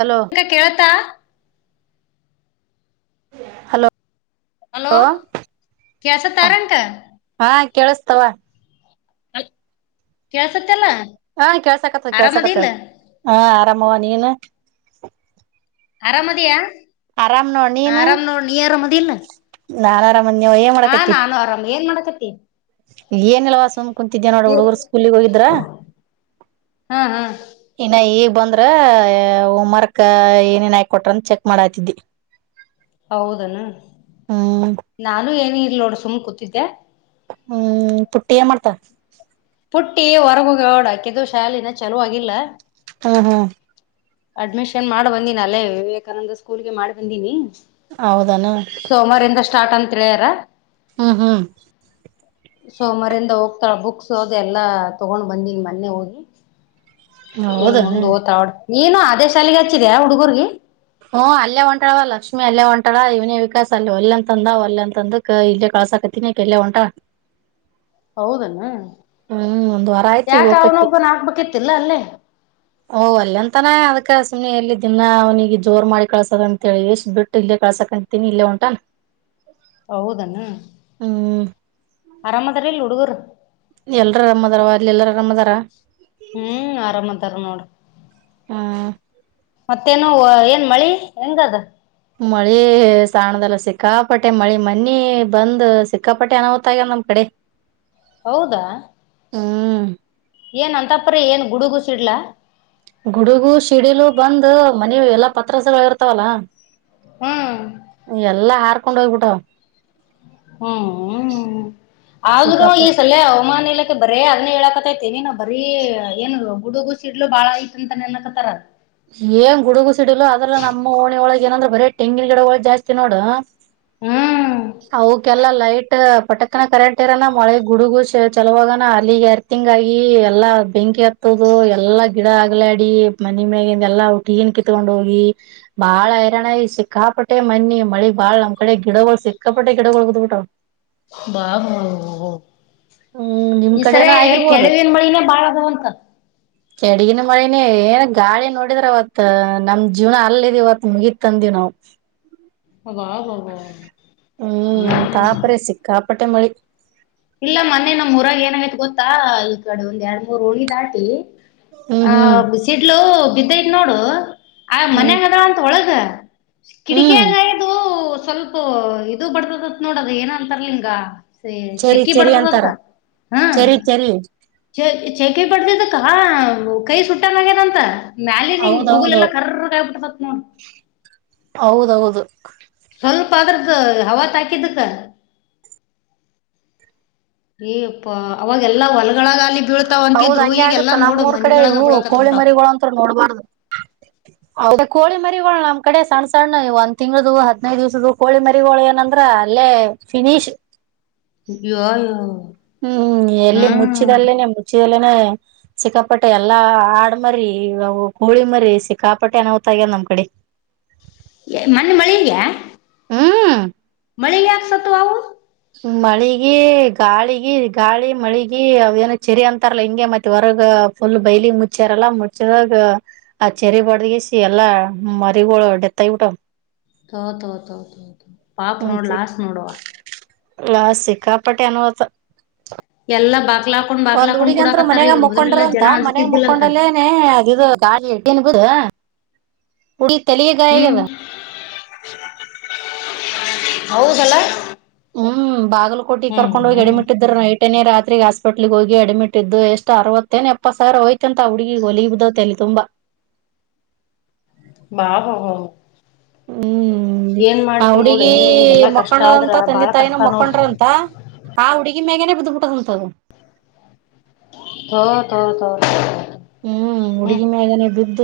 Hello ಈಗ ಕೇಳತಾ hello hello ಕೇಳ್ಸ ತ ರೇಣಕ ಕೇಳಿಸ್ತವಾ ಅಲ್ ಕೆಳ್ಸತ್ತ ಅಲ್ಲಾ. ಹ ಕೆಳ್ಸಾಕತ್ತು ಕೆಳ್ಸಾಕತ್ತು ಹ ಆ. ತಮ್ಮವ ನೀನ. ಆರಾಮ ಅದಿಯಾ. ಆರಾಮ್ ನೋಡ್ ನೀ ಆರಾಮ ಅದಿ ಇಲ್ಲ. ನಾರಾಕ. ಹಾ ನಾನು ಆರಾಮ ಏನ್ ಮಾಡಕತ್. ತ್ತಿ. ಏನ್ಲೋ ಸುಮ್ ಕುಂನ್ತಿದ್ಯಾ ನೋಡು ಹುಡುಗುರು ಸ್ಕೂಲಿಗೆ ಹೋಗಿದ್ರಾ ಹಾ ಹಾ ಇನ್ನ ಈಬ್. ಬಂದ್ರ ಅ ಎ ಹೋಮ್ ವರ್ಕ್ ಕ ಏನೇನ್ ಆಯ್ಕ ಕೊಟ್ರಂತ ಚೆಕ್ ಮಾಡಾತಿದ್ದಿ. ಹೌದಅನ ನಾನು ಏನು ಇಲ್. ಇಲ್ಲ ನೋಡ್ ಸುಮ್ಮ್ ಕುತ್ತಿದ್ಯಾ. ಹ್ಮ್ ಪುಟ್ಟಿ ಏನ್ ಮಾಡ್ತಾ. ಪುಟ್ಟಿ ಹೊರಗ ಹೊಗ್ಯಾಳ್ ನೋಡ್ ಅಕಿದು ಶಾಲಿ ಇನ ಚಾಲು ಆಗಿಲ್ಲಾ. ಹ್ಹೂ ಹೂ. ಅಡ್ಮಿಷನ್ ಮಾಡ ಬಂದೀನ ಅಲ್ಲೇ ವಿವೇಕಾನಂದಾ ಸ್ಕೂಲ್ಗೆ ಮಾಡ ಬಂದೀನಿ. ಹೌದನ ಸೋಮವಾರರಿಂದಾ ಸ್ಟಾರ್ಟ್ ಅಂತ. ಪ್ರೇರಾ. ಹ್ಮೂ ಹ್ಮ. ಸೋಮವಾರಿಂದ ಹೋಗ್ತಾಳ ಬುಕ್ಸ್ ಅದು ಎಲ್ಲಾ ತಗೊಂಡ್ ಬಂದೀನ್ ಮನ್ನೆ ಹೋಗಿ. ಇನ್ ಹೌದನ ಮುಂದು ಓತ್ತಾಳ ನೋಡ್. ನೀನು ಆದೇ ಶಾಲಿಗೆ ಹಚ್ಚಿದ್ಯಾ ಹುಡುಗುರ್ಗೆ. ಹ್ಮ್ ಅಲ್ಲೇ ಹೊಂಟಾಳವ ಲಕ್ಷ್ಮಿ ಅಲ್ಲೇ ಹೊಂಟಾಳಾ ಇವ್ನೇ ವಿಕಾಸ್ ಅಲ್ಲಿ ಒಲ್ಲೆಂತಂದಾವ ಒಲ್ಲೆಂತಂದಕ ಇಲ್ಲೇ ಕಳ್ಸಾಕತ್ತಿನಿ ಅಕಿ ಎಲ್ಲೇ ಹೊಂಟಾಳಾ. ಹೌದನ ವಾರ ಆಯ್ತು ಈಗ ಯಾಕ ಹೋಕತಿ ಅವನೊಬ್ಬ ನಾ ಹಾಕ್ಬೇಕಿತ್ತಲ್ಲ ಅಲ್ಲೇ. ಓ ವಲ್ಲೆಂತ್ತಾನಾ ಅದಕ ಸುಮ್ನೆ ಎಲ್ಲಿ ದ್ದಿನಾ ಅವನಿಗೆ ಜೋರ್ ಮಾಡಿ ಕಳ್ಸದಂತೇಳಿ ಎಸ್ ಬಿಟ್ಟು ಇಲ್ಲೇ ಕಳ್ಸಾಕಂತೀನಿ ಇಲ್ಲೇ ಹೊಂಟಾನ. ಹೌದನ ಹ್ಮ್ ಆರಾಮ ಅದಾರ ಇಲ್ಲ ಹುಡುಗುರು. [inaudible] ಎಲ್ರು ಅರಾಮ್ ಅದಾರವಾ ಅಲ್ಲಿ ಎಲ್ಲಾರ ಅರಾಮ ಅದಾರಾ. ಹ್ಮ್ ಆರಾಮ ಅದಾರ ನೋಡ. ಹ್ಹಾ. ಮತ್ತೇನುವ ಏನ್ ಮಳಿ ಹೆಂಗಅದ. ಮಳೆ ಸಾಣ್ದಲ್ಲ ಸಿಕ್ಕಾಪಟ್ಟೆ ಮಳಿ ಮನ್ನಿ ಬಂದ್ ಸಿಕ್ಕಾಪಟ್ಟೆ ಅನಾಹುತ ಆಗ್ಯವ ನಮ್ ಕಡೆ. ಹೌದಾ. ಹ್ಮ್. ಏನ್ ಅಂತಾಪ್ರೇ ಏನ್ ಗುಡುಗು ಸಿಡ್ಲಾ. ಗುಡುಗು ಸಿಡಿಲು ಬಂದು ಮನಿ ಎಲ್ಲಾ ಪತ್ರಸಗಳು ಇರ್ತಾವಲ್ಲ. ಹ್ಮ್ ಎಲ್ಲಾ ಹಾತ್.. ಕರ್ಕೊಂಡು ಹೋಗ್ಬಿಟ್ಟ. ಹ್ಮ್ ಹ್ ಆದ್ರು ಈ ಸಿಕ್ಕಾಪಟ್ ಸಲ್ಲಿಯ ಅವಮಾನಿಲ. ಬರೇ ಅದ್ನೆ ಹೇಳಕತೈತ್ ತಲಿ ನೋವ್. ಬರೀ ಏನುದು. ಗುಡುಗು ಸಿಡ್ಲು ಬಾಳ ಐತಂತ ನೆನ್ಕತಾರ. ಏನ್ ಗುಡುಗು ಸಿಡಿಲ್ಲ ಅದ್ರ ನಮ್ಮ್ ಓಣಿ ಒಳಗ್ ಏನಂದ್ರೆ ಬರೀ ಟೆಂಗಿನ ಗಿಡಗಳ್ ಜಾಸ್ತಿ ನೋಡು. ಹ್ಮ್ ಆವು ಕೆ. ಎಲ್ಲಾ ಲೈಟ್ ಪಟಕ್ನ ಕರೆಂಟ್ ಇರಾನ ಮಳೆ ಗುಡುಗು ಚಲುವಾಗನ ಅಲ್ಲಿಗೆ ಎರ್ತಿಂಗ್ ಆಗಿ ಎಲ್ಲಾ ಬೆಂಕಿ ಹತ್ತುದು ಎಲ್ಲಾ ಗಿಡ ಆಗ್ಲಾಡಿ ಮನೆ ಮ್ಯಾಗಿನ್. ಎಲ್ಲ ಒಟೀಗೀನ್ ಕಿತ್ಕೊಂಡ್ ಹೋಗಿ ಬಾಳ್ ಹೈರಾಣಾಗಿ ಸಿಕ್ಕಾಪಟ್ಟೆ ಮನ್ನಿ ಮಳಿಗ್ ಬಾಳ್ ನಮ್ ಕಡೆ ಗಿಡಗಳು ಸಿಕ್ಕಾಪಟ್ಟೆ ಗಿಡಗಳು ಬಿದ್ಬುಟ್ಟವು. ಹ್ಮ್ ನಿಮ್ [unintelligible] ಈ ಕಡೆನ ಸರೇ ಆಗಿರ್ಬೋದು ಕೆಡವಿನ್ ಮಳಿನೇ ಬಾಳ ಅದವಂತ. ಕೆಡಗಿನ ಮಳಿನೇ ಏನ್ ಗಾಳಿ ನೋಡಿದ್ರ ಅವತ್ ನಮ್ ಜೀವನ ಅಲ್ಲ್ ಇದ್ ಇವತ್ ಮುಗೀತಂದ್ವಿ ನಾವು. ಹವಾ [unintelligible] ಹ್ಮ್ ನಮ್ ತಾಪ್ರೆ ಸಿಕ್ಕಾಪ್.. ಪಟ್ಟೆ ಮಳಿ. ಇಲ್ಲ ಮೊನ್ನಿ ನಮ್ಮ್ರಾಗ ಏನಾಗೈತ್ ಗೊತ್ತಾ ಈ ಕಡೆ ಒಂದ್ ಎರಡ್ ಮೂರ್ ಉಳಿ ದಾಟಿ. ಹ್ಮ್ ಆ ಹ್ಮ್ ಬಿಸಿಡ್ಲು. ಬಿದ್ದೈತ್ ನೋಡು. ಆ ಹ್ಮ್ ಮನ್ಯಾಗ ಅದಳ್ ಅಂತ ಒಳಗ. ಹ್ಮ್ ಕಿಡಿಕ್ಯಾಗ್ ಹೈದು. ಸ್ವಲ್ಪ್ ಇದು ಕೊಡ್ತದಂತ್ ನೋಡದ ಏನ ಅಂತರ್ಲಿ ಹಿಂಗ. ಚೆರಿ ಶೆಕಿ ಚೆರಿ ಅಂತಾರ ಬಡ್ದದತ್ತ ಹಾ ಚೆರಿ ಚೆರಿ. ಶೆಕಿ ಬಡ್ದುದಕ್ಕ ಕೈ ಸಟ್ಟಾಂಗ್ ಆಗ್ಯಾದಂತ. ಮ್ಯಾಲ ನೀನ್ ತೊಗುಲ್ ಹೌದೌದು ಎಲ್ಲಾ ಕರ್ರಗ್ ಹಾಗ್ಬಿಟ್ಟದತ್ ನೋಡ್. ಹೌದೌದು ಹೊ ಅವತಾಕಿದ್ದಕ್ಕ. ಏ ಯಪ್ಪಾ ಅವಾಗೆಲ್ಲಾ ಹೊಲ್ಗಳಗಾಲಿ. ಹೌದ್ ಹಂಗೆ ಆಗುತ್ತ ನಮ್ಮೂರ್ ಕಡೆ ಇವು ಬೀಳಾಕತ್ತ ಕೋಳಿ ಬಿಟ್ಟಾವ ಮರಿಗಳ ಅಂತ್ರು ನೋಡ್ಬಾರ್ದು. ಹೌದ ಕೋಳಿ ಮರಿಗೊಳ ನಮ್ ಕಡೆ ಸಣ್ಣ ಸಣ್ಣ ಇ ಒಂದ್ ತಿಂಗಳ್ದ ಹದ್ನೈದು ದಿವ್ಸದ್ದ ಕೋಳಿ ಮರಿಗೋಳ್ ಏನಂದ್ರ ಅಲ್ಲೇ ಫಿನಿಶ್. ಯೋಯೊ ಹ್ಮ್ ಎಲ್ಲಿ ಮುಚ್ಚಿದಲ್ಲೇನೆ ಮುಚ್ಚಿ. ಸಿಕ್ಕಾಪಟ್ಟೆ ಎಲ್ಲಾ ಆಡ್ಮರಿ ಕೊಳಿ ಮರಿ ಸಿಕ್ಕಾಪಟ್ಟೆ ಅನಾಹುತ ಆಗ್ಯದ ನಮ್ ಕಡೆ ಎ ಮನ್ನೆ ಮಳಿಗ್ಯಾ. ಹ್ಮ್ ಮಳಿಗ್ ಯಾಕ್ ಸತ್ವು ಆವು. ಮಳಿಗಿ ಗಾಳಿಗಿ ಗಾಳಿ ಮಳಿಗಿ ಅವ ಏನ ಚೆರಿ ಅಂತಾರಲ್ಲ ಹಿಂಗೆ ಮತ್ತೆ ಹೊರಗ ಫುಲ್ ಬೈಲಿ ಮುಚ್ಚ್ಯಾರಲ್ಲ ಮುಚ್ಚಿದಾಗ ಆ ಚರಿ ಬಡ್ದಗಿಸಿ ಎಲ್ಲಾ ಮರಿಗಳು ಡೆತ್ ಆಗ್ಬಿಟ್ಟಾವ್. ತೊ ತೊ ತೊ ತೊ ಪಾಪ ನೋಡ್ ಲಾಸ್ಟ್ ನೋಡವಾ. ಲಾಸ ಸಿಕ್ಕಾಪಟ್ಟಿ ಅನಾಹುತ. ಎಲ್ಲಾ ಬಾಕ್ಲಾಕೊಂಡ್ ಒಂದ್ ಬಾಕ್ಲಾಕೊಂಡ್ ಹುಡಿಗಂತ್ರು ಕುಡಾಕತ್ತಾರ ಮನ್ಯಾಗ ಈಗ ಮೊದಲೆಲ್ಲಾ ಮುಕೊಂಡ್ರಂತ ಜನ ಮನ್ಯಾಗ ಅನ್ಸ್ತಿದ್ದಿಲ್ಲಂತ ಮುಕ್ಕೊಂಡಲ್ಲನೆ ಅದಿದು ಗಾ ರ್ [unintelligible] ಹುಡಿಗ್ ತಲಿಗೆ ಗಾಯಾಗ್ಯಾದ. ಹೌದ ಅಲ್ಲ. ಹುಂ ಬಾಗ್ ಕೋಟಿ ಕರ್ಕೊಂಡ ಹೋಗಿ ಹ್ಮ್ ಎಡಿಮಿಟ್ಟಿದ್ದ್ರ ನೈಟ್. ಎಟನೇ ರಾತ್ರಿ ಹಾಸ್ಪಿಟ್ಲ್ಗ್ ಹೋಗಿ ಅಡ್ಮಿಟ್ ಇದ್ದು ಎಷ್ಟ್ ಅರ್ವತ್ತೇನ್ ಎಪ್ಪತ್ ಸಾವಿರ ಹೊಯ್ತಂತ ಆ ಹುಡ್ಗಿಗ್ ಹೊಲಿ ಬಿದ್ದಾವ್ ತಲಿ ತುಂಬಾ. ಬಾಬ ಬ ಬ ಬ ಹ್ಮ್ ಆ ನೋಡಿ ಹುಡುಗಿ ಇನ್ ಹಿಂಗೆಲ್ಲಾ ಕಷ್ಟ ಮಕ್ಕೊಂಡದಂತ ಆದ್ರ ತಂದೆ ಬಾಳ ತಾಯಿನೂ ಕಷ್ಟ ನೋಡ್ ಮಕ್ಕೊಂಡ್ರಂತ ಆ ಹುಡ ಈ ಮ್ಯಾಗೆನೆ ಬುದ್ಬುಟ್ಟದಂತದು. ತೊ ತೊತೊ ತೊ ಹ್ಮ್ ಹುಡುಗಿ ಮ್ಯಾಗನೆ ಬಿದ್ದ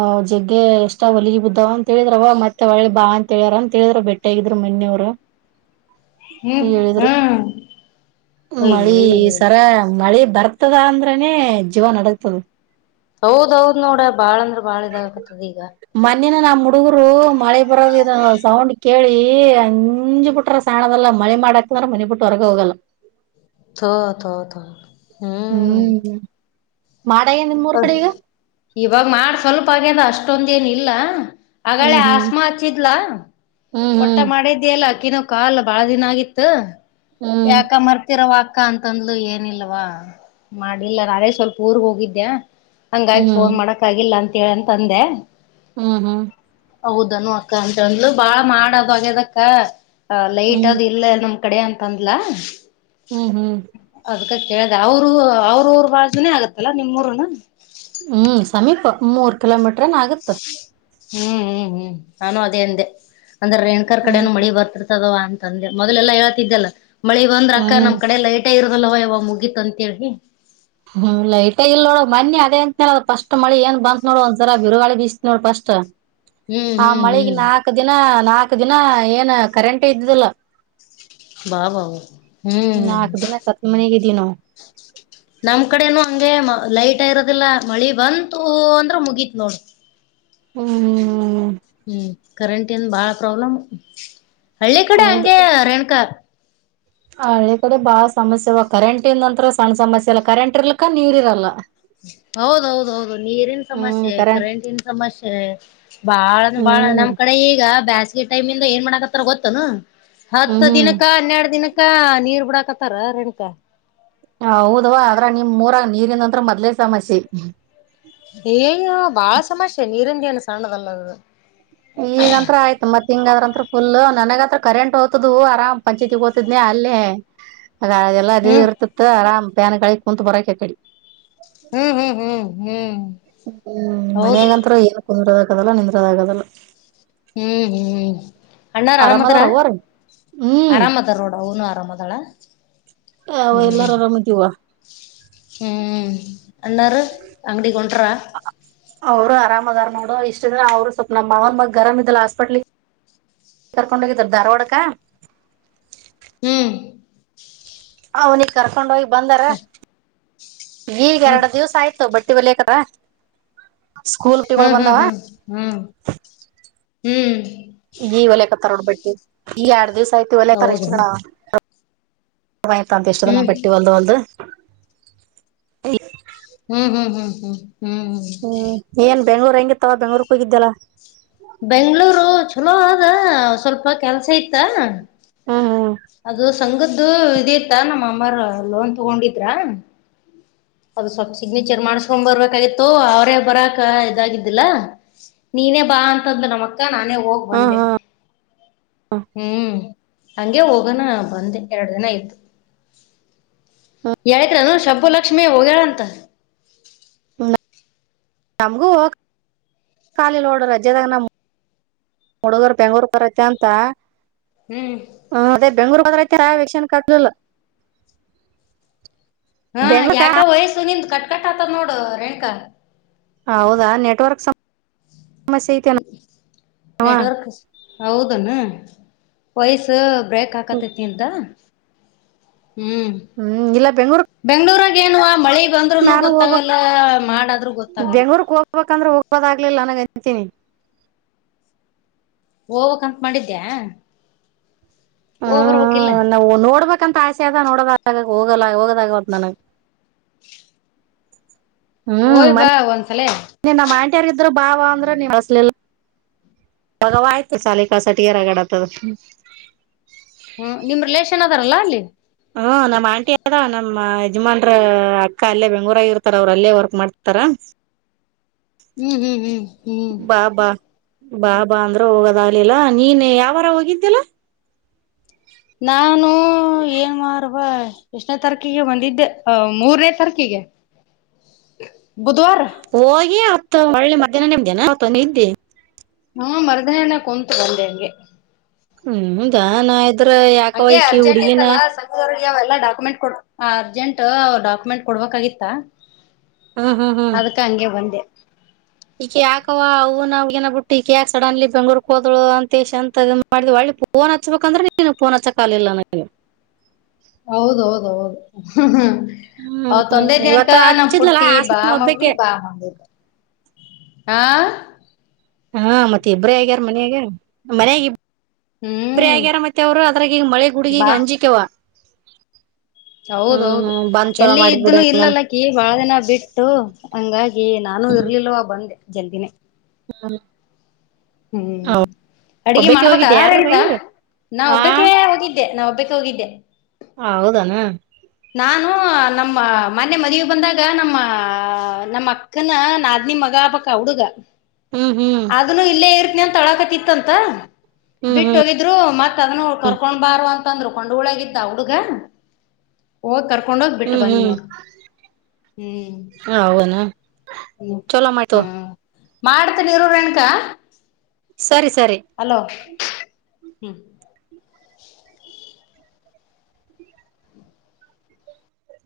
ಅ ಜಗ್ಗೆ ಎಷ್ಟ ಹೊಲಗಿ ಬಿದ್ದವ ಅಂತ ಹೇಳಿದ್ರವ ಮತ್ತೆ ಒಳ್ಳಿ ಬಾ ಅಂತ ಹೇಳ್ಯಾರ ಅಂತ ಹೇಳಿದ್ರ ಬೆಟ್ಟೆ ಆಗಿದ್ರರು ಮನ್ನೆ ಯವರು ಹ್ಮ್ ಹೇಳಿದ್ರ ಹ್ಮ್ ಮಳಿ ಅಯ್ಯಯ್ಯೋ ಸರ ಮಳಿ. ಬರ್ತದ ಅಂದ್ರನೇ ಜೀವಾ ನಡ ತದ ಹೌದೌದ್ ನೋಡ ಬಾಳ ಅಂದ್ರ. ಬಾಳಿ ಇದಾ ಕತದ್ ಈಗ. ಮನಿನ ನಮ್ ಹುಡುಗರು ಮಳೆ ಬರದ ಸೌಂಡ್ ಕೇಳಿ ಅಂಜ ಬಿಟ್ರ ಸಾಣದಲ್ಲ ಮಳೆ ಮಾಡಾಕಂದ್ರ ಮನಿ ಬಿಟ್ಟ ಹೊರಗ ಹೋಗಲ್ಲಾ. ತೊ ತೊ ತೊ ತೋ ಹ್ಮ್ ಮಾಡಾಗೇನ್ ನಿಮ್ಮೂರ್ ಅ ಕಡೆ ಈಗ ಇವಾಗ ಮಾಡ ಸ್ವಲ್ ಪ್ಪಾಗ್ಯಾದ ಅಷ್ಟೊಂದ್ ಏನ ಇಲ್ಲಾ. ಆಗಳೆ ಹ್ಮ್ ಹ್ಮ್ ಆಸ್ಮಾ ಹಚ್ಚಿದ್ಲಾ ಹ್ಮ್ ಒಟ್ಟ ಹ್ಮ್ ಮಾಡಿದ್ಯಲ್ಲ. ಕಿನೋ ಕಾಲ್ ಬಾಳ ದಿನಾ ಆಗಿತ್ತ. ಹ್ಮ್ ಯಾಕ ಮರ್ತಿರವಾ. ಕ್ಕಾನ ತಂದ್ಲು ಏನಿಲ್ವಾ ಮಾಡಿಲ್ಲಾ ನಾನೆ ಸ್ವಲ್ಪ ಊರ್ ಹೋಗಿದ್ದ್ಯಾ. ಹಂಗಾಗಿ ಫೋನ್ ಮಾಡಕ್ ಆಗಿಲ್ಲಾ ಅಂತ. ಟೀಯಾನ್ ತಂದೆ. ಮ್ಮ್ ಹ್ಮ್. ಔದನು ಅಕ್ಕಾ ಅಂತ ತಂದ್ಲು ಬಾಳ ಮಾಡದು ಆಗ್ಯದಕ್ಕ. ಹ ಲೈಟ್ ಹ್ಮ್ ಅದು ಇಲ್ಲೇ ನಮ್. ಕಡೆಯಾ ಅಂತಂದ್ಲಾ. ಹ್ ಹ್ಮ್. ಅದಕ ಕೇಳ್ದ್ಯಾ ಅವ್ರು ಅವ್ರುಊರ್ ಬಾಜುನೇ ಆಗತ್ತಲ್ಲಾ ನಿಮ್ಮೂರನ. ತಮೀಪ ಮೂರ್ ಕಿಲೋಮೀಟ್ರನ್ ಆಗುತ್ತ. ಹ್ಮ್ ಹ್ಮ್ ಹ್ಮ್ ನಾನು ಅದೇ ಅಂದೆ. ಅಂದ್ರ ರೇಣುಕಾರ್ ಹ್ಮ್ ಕಡೆನು ಮಳಿ ಬರ್ತಿರ್ತದುವಾ ಅನ್. ತಂದೆವ ಮೊದಲ ಎಲ್ಲಾ ಹೇಳತಿದ್ದಲ್ಲ. ಮಳಿ ಬಂದ್ರ ಅಕ್ಕಾ ಹ್ಮ್ ನಮ್ ಕಡೆ ಲೈಟ್. ಟೇ ಇರದುಲ್ವ ಯವ ಮುಗೀತ್ ಅಂತ ತೇಳಿ. ಹ್ಮ ಲೈಟ್ ಇಲ್ಲ ನೋಡ ಹೋಗ ಮನ್ನಿ ಅದೇ ಅಂತ ಫಸ್ಟ್ ಮಳಿ ಏನ್ ಬಂತ ನೋಡು ಒಂದ್ ಸಲಾ ಬಿರುಗಾಳಿ ಬೀಸಿತ ನೋಡ್ ಫಸ್ಟ್ ಹ್ಮ್ ಆ ಹ್ಮ್ ಮಳಿಗೆ ಹ್ಮ್ ನಾಕ್ ದಿನಾ. ನಾಕ ದಿನಾ ಏನ್ ಕರೆಂಟೆ ಇದ್ದಿದ್ದಿಲ್ಲ. ಬಾ ಬಾ ಬಾಬ. ನಾಕ್ ದಿನಾ ತ್ತಪ್ಪಿ ಮನೀಗ ಇದ್. ದಿ ನವ್. ನಮ್ಮ ಕಡೆನು ಹಂಗೆ ಮ ಲೈಟ ಇರೋದಿಲ್ಲಾ ಮಳಿ ಬಂತು ಅಂದ್ರ ಮುಗೀತ್ ನೋಡ್. ಹ್ಮ್ ಹ್ಮ್ ಹ್ಮ. ಈ ಕರಿಂಟಿನ್ ಭಾಳ ಪ್ರಾಬ್ಲಮ್ಮು. ಹಳ್ಳಿ ಕಡೆ ಹಂಗೆ ರೇಣುಕಾ. ಆ ಹಳ್ಳಿ ಕಡೆ ಬಾಳ ಸಮಸ್ಯೆವ ಕರೆಂಟ್ ಇಲ್ಲ ಅಂತ್ರು ಸಣ್ಣ ಸಮಸ್ಯೆ ಇಲ್ಲಾ ಕರೆಂಟ್ ಇರ್ಲಕ್ಕ ನೀರ್ ಇರಲ್ಲಾ. ಹೌದೌ ಹೌದ ಹೌದು ನೀರಿನ್ ಹ್ಮ್ ಸಮಸ್ಯೆ ಕರೆಂಟ್ ಕರೆಂಟಿನ್ ಸಮಸ್ಯೆ ಬಾಳ ಅಂನ ಬಾಳ ಹ್ಮ್ ನಮ್ ಕಡೆ ಈಗ ಬ್ಯಾಸ್. ಈ ಟೈಮಿಂದ ಏನ್ ಮಾಡಾಕತ್ತಾರ ಗೊತ್ತನು. ಹ್ಮ್ ಹತ್ತ ಹ್ಮ್ ದಿನಕ್ಕ ಹನ್ನೆರಡ ದಿನಕ್ಕ. ಕಾ ನೀರ್ ಬಿಡಾಕತ್ತಾರಾ ರೇಣುಕಾ. ಹೌದ್ವಾ ಅದ್ರಾಗ್ ನಿಮ್ಮ ಊರಾಗ್ ನೀರಿನಂತ್ರ ಮದ್ಲೇ ಸಮಸ್ಯೆ. ಏಯ್ಯಇಯೋ ಬಾಳ ಸಮಸ್ಯೆ ನೀರಿಂದ ಎನ್. ಸಣ್ಣದಲ್ಲ ಅದದ. ಈಗ ಅಂತ್ರ ಆಯ್ತ್ ಮತ್ತ್ ಹಿಂಗ ಆದ್ರ ಅಂತ್ರ ಫುಲ್ಲು ನನಗತ್ರ ಕರೆಂಟ್ ಹೋತ್ತುದು ಆರಾಮ್ ಪಂಚಾಯತಿ ಗೋತಿದ್ನೇ ಅಲ್ಲೇ. ಅದ ಅದೆಲ್ಲಾ ಅದ ಹ್ಮ್ ಇರ್ತತ್ ಆರಾಮ್. ಪ್ಯಾನ್ಗಳಿ ಕುಂತ್ ಬಿಡ್ಕೀ ಆಕಡಿ. ಹ್ಮ್ ಹ್ಮ್ ಹ್ಮ್ ಹ್ಮ್ ಹ್ಮ್ ಹೌದು ಮನ್ಯಾಗ ಅಂತ್ರು ಏನು ಕುಂದ್ರೋದ ಆಗದಲ್ಲ ನಿಂದ್ರೋದ ಆಗದಲ್ಲಾ. ಹ್ಮ್ ಹ್ಮ್ ಅಣ್ಣಾರ್ ಆರಾಮ್ದಾರ ಆರಾಮದಾರ ಅವ್ವರಿ ಹ್ಮ್ ಆರಾಮ್ದಾರ ನೋಡ ಅವನು ಆರಾಮ್ ಅದಾಳ ಅವ ಹ್ಮ್ ಎಲ್ಲಾರ ಆರಾಮದೀವ ಹ್ಮ್. ಅನ್ನಾರ ಅಂಗಡಿಗೊ ಅವರು ಅರಾಮ್ ದರ ನೋಡ ಇಷ್ಟ ಇದ್ರ ಅವರು ಸ್ವಲ್ಪ ನಮ್ಮ ಮಾವನ ಮಗ ಆರಾಮ ಇದಲ್ಲ ಹಾಸ್ಪೆಟ್ಲಿಗ್ ಕರ್ಕೊಂಡ ಹೋಗಿದ್ರ ಧಾರವಾಡಕ. ಹ್ಮ್ ಅವನಿಗೆ ಕರ್ಕೊಂಡ ಹೋಗ್ ಬಂದರ. ಈಗ ಹ್ಮ್ ಎರಡ ದಿವಸ ಆಯ್ತು ಬಟ್ ವಲೇಕದ ಸ್ಕೂಲ್ ಟಿಗೋಲ್ ಹ್ಮ್ ಹ್ಮ್ ಬಂದಾವಾ ಹ್ಮ್ ಹ್ಮ್ ಹ್ಮ್ ಹಿ ಒಲೆ ಕಪ್ ತೋಡ್ಬಿಟ್ಟು ಈ ಎರಡ್ ದಿವ್ಸ ತಿ ಆಯ್ತಾ ಹೋಲ್ಯ ಕತ್ತಾರ್ ಎಸ್ಟ್ ಹೌದನ ದಿನಾ ಯ್ತ ಅಂತ ಇಷ್ಟ ದಿನಾ ಹ್ಮ್ ಬಟ್ಟಿ ಒಲ್ದು ಒಲ್ದು. [inaudible] ಹ್ಮ ಹ್ಮ್ ಹ್ಮ್ ಏನ್ ಬೆಂಗ್ಳೂರ್ ಹೆಂಗಿತ್ತವಾ ಬೆಂಗಳೂರ್ಕ ಹೋಗಿದ್ದ ಅಲ ಬೆಂಗಳೂರು ಚುಲೋ ಅದ ಸ್ವಲ್ಪ ಕೆಲ್ಸ ಇತ್ತ. ಹ್ಮ್ ಹ್ಮ್ ಅದು ಸಂಗದ್ದು ಇದ ಇತ್ತಾ ನಮ್ಮ ಮಾಮರ ಲೋನ್ ತುಗೊಂಡಿದ್ರಾ. ಅದು ಸ್ವಲ್ಪ್ ಸಿಗ್ನೇಚರ್ ಮಾಡಸ್ಕೊಂಡ್ ಬರ್ಬೇಕಾಗಿತ್ತು ಅವರೇ ಬರಾಕ ಇದಾಗಿದ್ದಿಲ್ಲಾ ನೀನೇ ಬಾ ಅಂತಂದ ನಮಕ್ ಕ್ಕ ನಾನೇ ಹೋಗ್ ಹ್ಮ್ ಬಂದೆ ಹ್ಮ್ ಹ್ಮ್ ಹಂಗೆ ಹೋಗೋಣ ಬಂದೆ ಎರಡು ದಿನ ಇದ್ದು. ಎಳಕ್ರನು ಶಬ ಲಕ್ಷ್ಮೀ ಹೋಗ್ಯಾಳ ಅಂತ. ನಮಗೂ ಖಾಲಿ ನೋಡ ರಜೆದಾಗ ನಮ ಹುಡುಗರ್ ಬೆಂಗೂರ್ ಪರತೆ ಅಂತಾ. ಹ್ಮ್ ಹ ಅದೇ ಬೆಂಗ್ಳೂರ್ ಹೋದ್ರ ಐತಾ ಕೇನ್ ಕಟ್ಟಲೀಲ್ಲ. ಹಾ ಯಾಕ ವಯಸ್ಸು ನಿಂದ ಕಟ್ ಕಟ್ ಆತದ ನೋಡು ರೇಣಕಾ ಹೌದಾ ನೆಟ್ವರ್ಕ್ ಸ್ ಹೂ ನೆಟ್ವರ್ಕ್ ಹೌದನ ವಯಸ್ಸ ಬ್ರೇಕ್ ಹಾಕತೈತಿ ನಿಂದ ಹ್ಮ್ ಹ್ಮ್ ಇಲ್ಲ ಬೆಂಗ್ಳೂರ್ ಬೆಂಗಳೂರಾಗ್ ಕೇಣ್ವಾ ಮಳಿ ಬಂದ್ನು ನಾನು ಹೋಗ್ಬೇಕ್ ಗೊತ್ತಾಗಲ್ಲ ಮಾಡ ಆದ್ರೂ ಗೊತ್ತಾಗಲ್ಲ ಲಿಲ್ಲ. ನನಗ ಅಂತೀನಿ. ಹೊಕಬೇಕ್ ಅಂತ ಮಾಡಿದ್ದ್ಯಾ. ಓಗ ಬರಬೇಕ ಇಲ್ಲ. ಯಕಂತ ಆಸೆ ಅದ ನೋಡೋದ ಹೋಗಲ್ಲ ಹೋಗೋದ ಆಗವತ್ ನನಗ್ ಹ್ಮ್ ಹೋಯ್ ಬಾ ಒಂದ್ಸಲ ಮನ್ನೀ ನಮ್ಮ ಆಂಟಿಯಾರೀದ್ರ ಬಾವಾ ಅಂದ್ರ ನೀವ್ ಹಚ್ಚಲಿಲ್ಲ ಹೋಗವ್ವ ಆಯ್ತು ಸಾಲಿ ಕಳಸ ಕೊಟ್ಟಿಗೇ ರಗಡ್ ಆಗತ್ತದ ಹ್ಮ ನಿಮ್ಮ ರಿಲೇಷನ್ ಅದಾರಲ್ಲಾ ಅಲ್ಲಿ ಹ ನಮ್ಮ ಆಂಟಿ ಅದ ನಮ್ಮ ಯಜಮಾನ್ರ ಅಕ್ಕ ಅಲ್ಲೇ ಬೆಂಗಳೂರ ರಾಗ ಇರ್ತಾರ ಅವ್ರು ಅಲ್ಲೇ ವರ್ಕ್ ಮಾಡ್ತಿತಾರ ಹ್ಮ್ ಹ್ಮ್ ಹ್ಮ್ ಹ್ಮ್ ಬಾ ಬಾ ಬಾ ಬಾ ಅಂದ್ರ ಹೋಗದಾಗ್ಲಿಲ್ಲ ನೀನ್ ಯಾವಾರ ಹೋಗಿದ್ದಿಲ್ಲ ನಾನು ಏನ್ವಾರ್ ಬ ಎಷ್ಟನೇ ತಾರೀಕಿಗೆ ಒಂದಿದ್ದ ಮೂರನೇ ತಾರಕಿಗೆ ಹೋಗಿ ಮತ್ತ ಹೊಳ್ಳಿ ಮಧ್ಯಾಹ್ನ ನ ಬಂದಿ ಎನ್ ಅವತ್ತ ಒಂದ ಇದ್ದಿ ಹುಂ ಮರದಿನ ನ ಕುಂತ ಬಂದೇ ಹಂಗೆ ಹ್ಮ್ ದಾ ನಾಯದ್ ತ್ರ ಯಾಕವ್ ಇಕಿ ಹುಡುಗೀನ ಅವೆಲ್ಲ ಡಾಕ್ಯುಮೆಂಟ್ ಕೊಡ ಅರ್ಜೆಂಟ್ ಡಾಕ್ಯುಮೆಂಟ್ ಕೊಡ್ಬೇಕಾಗಿತ್ತಾ. ಹ್ಮ್ ಹ್ಮ್ ಹ್ಮ್ ಅದಕ ಹಂಗೆ ಬಂದೆ ಈಕಿ ಯಾಕವ ಅವ್ವನ ಹುಡುಗಿನ ಬಿಟ್ಟು ಈಕ ಯಾಕ್ ಸಡನ್ಲಿ ಬೆಂಗಳೂರು ಹೋದಳ ಅಂತೇಶ ಅಂತ ಮಾಡಿದ್ ಒಳ್ಳಿ ಫೋನ್ ಹಚ್ಬೇಕಂದ್ರೆ ನೀನು ಫೋನ್ ಹಚ್ಚಕ್ ಆಗಲಿಲ್ಲ ನನಗ. ಹೌದೌದೌದ ಹ ಹ ಹ ಹ್ಮ್ ಅವತ್ತ ಒಂದೇ ದಿನಕ್ಕ ಇವತ್ತ ನಮ್ಮ ಹಚ್ಚಿದ್ಲಲ್ಲಾ ಪುಟ್ಟಿ ಬಾ ಆಸ್ಮ ಮಮ್ಮಿ ಒಬ್ಬಕೆ ಬಾ ಮಮ್ಮಿ. ಹಾಂ ಹಾ ಮತ್ತ ಇಬ್ಬ್ರ ಆಗ್ಯಾರ ಮನೆಯಾಗೆ ಮನ್ಯಾಗ ಇಬ್ ಇಬ್ರೆ ಹ್ಮ್ ಆಗ್ಯಾರ ಮತ್ತೆ ಅವ್ರು ಅದ್ರಾಗ ಈಗ ಮಳೆ ಗುಡುಗಿ ಬಾ ಗೇ ಅಂಜಿಕ ವಾ. ಹೌದೌದು ಬಂದ್ ಚೊಲೋ ಎಲ್ಲಿ ಮಾಡಿದ್ ಬಿಡ ಇದ್ದೀನು ಹೆಂಗನ ಇಲ್ಲಲ್ಲ ಅಕಿ ಬಾಳ ದಿನ ಬಿಟ್ಟು ಹಂಗಾಗಿ ನಾನು ಇರ್ಲಿಲ್ವ ಬಂದೆ ಜಲ್ದಿನೆ ಹ್ಮ ಹ್ಮ್ ಅಡ್ಗೆ ಒಬ್ಬಕೆ ಮಾಡ್ಬೇಕ ಹೋಗಿದ್ದೆ ಆ ಯಾರ ರೇಣುಕಾ ಬೈಂದ್ರ ನಾ ಆ ಒಬ್ಬಕೆ ಹೋಗಿದ್ದೆ ನಾವಬ್ ಬ್ಬಕೆ ಹೋಗಿದ್ದೆ. ಹೌದನ. ನಾನು ನಮ್ಮ ಮನ್ನಿ ಮದುವಿ ಬಂದಾಗ ನಮ್ಮ ನಮ್ಮ ಅಕ್ಕನ ನಾದ್ನಿ ಮಗ ಆಗ್ಬೇಕ ಆ ಹುಡುಗ. ಹ್ಮ್ ಹ್ಮ್ ಅದನೂ ಇಲ್ಲೇ ಇರ್ತನ ಅ ತ ಅಳಾಕತ್ತಿತ್ತಂತ ಹ್ಮ್ ಬಿಟ್ಟ ಹ್ಮ್ ಒಗಿದ್ರು ಮತ್ ಅದನ್ನ ಕರ್ಕೊಂಡ್ ಬಾರವ ಅಂತ. ತಂದ್ರು ಕೊಂಡವಳ್ಯಗ ಇತ್ತ ಆ ಹುಡುಗಾ. ಹೋಗ್ ಕರ್ ರ್ಕೊಂಡೋಗ್ ಬಿಟ್ಟ ಹ್ಮ್ ಬಂದಿ ಹ್ಮ್ ನೋಡ ಹ್ಮ್ ಹೌನ ಹ್ಮ ಚಲೋ ಹ್ಮ್ ಮಾಡ್ತವ ಹಾ ಮಾಡ್ತನ ಇರು ರೇಣುಕಾ. ಸರಿ ಸರಿ ಹಲೋ ಹ್ಮ್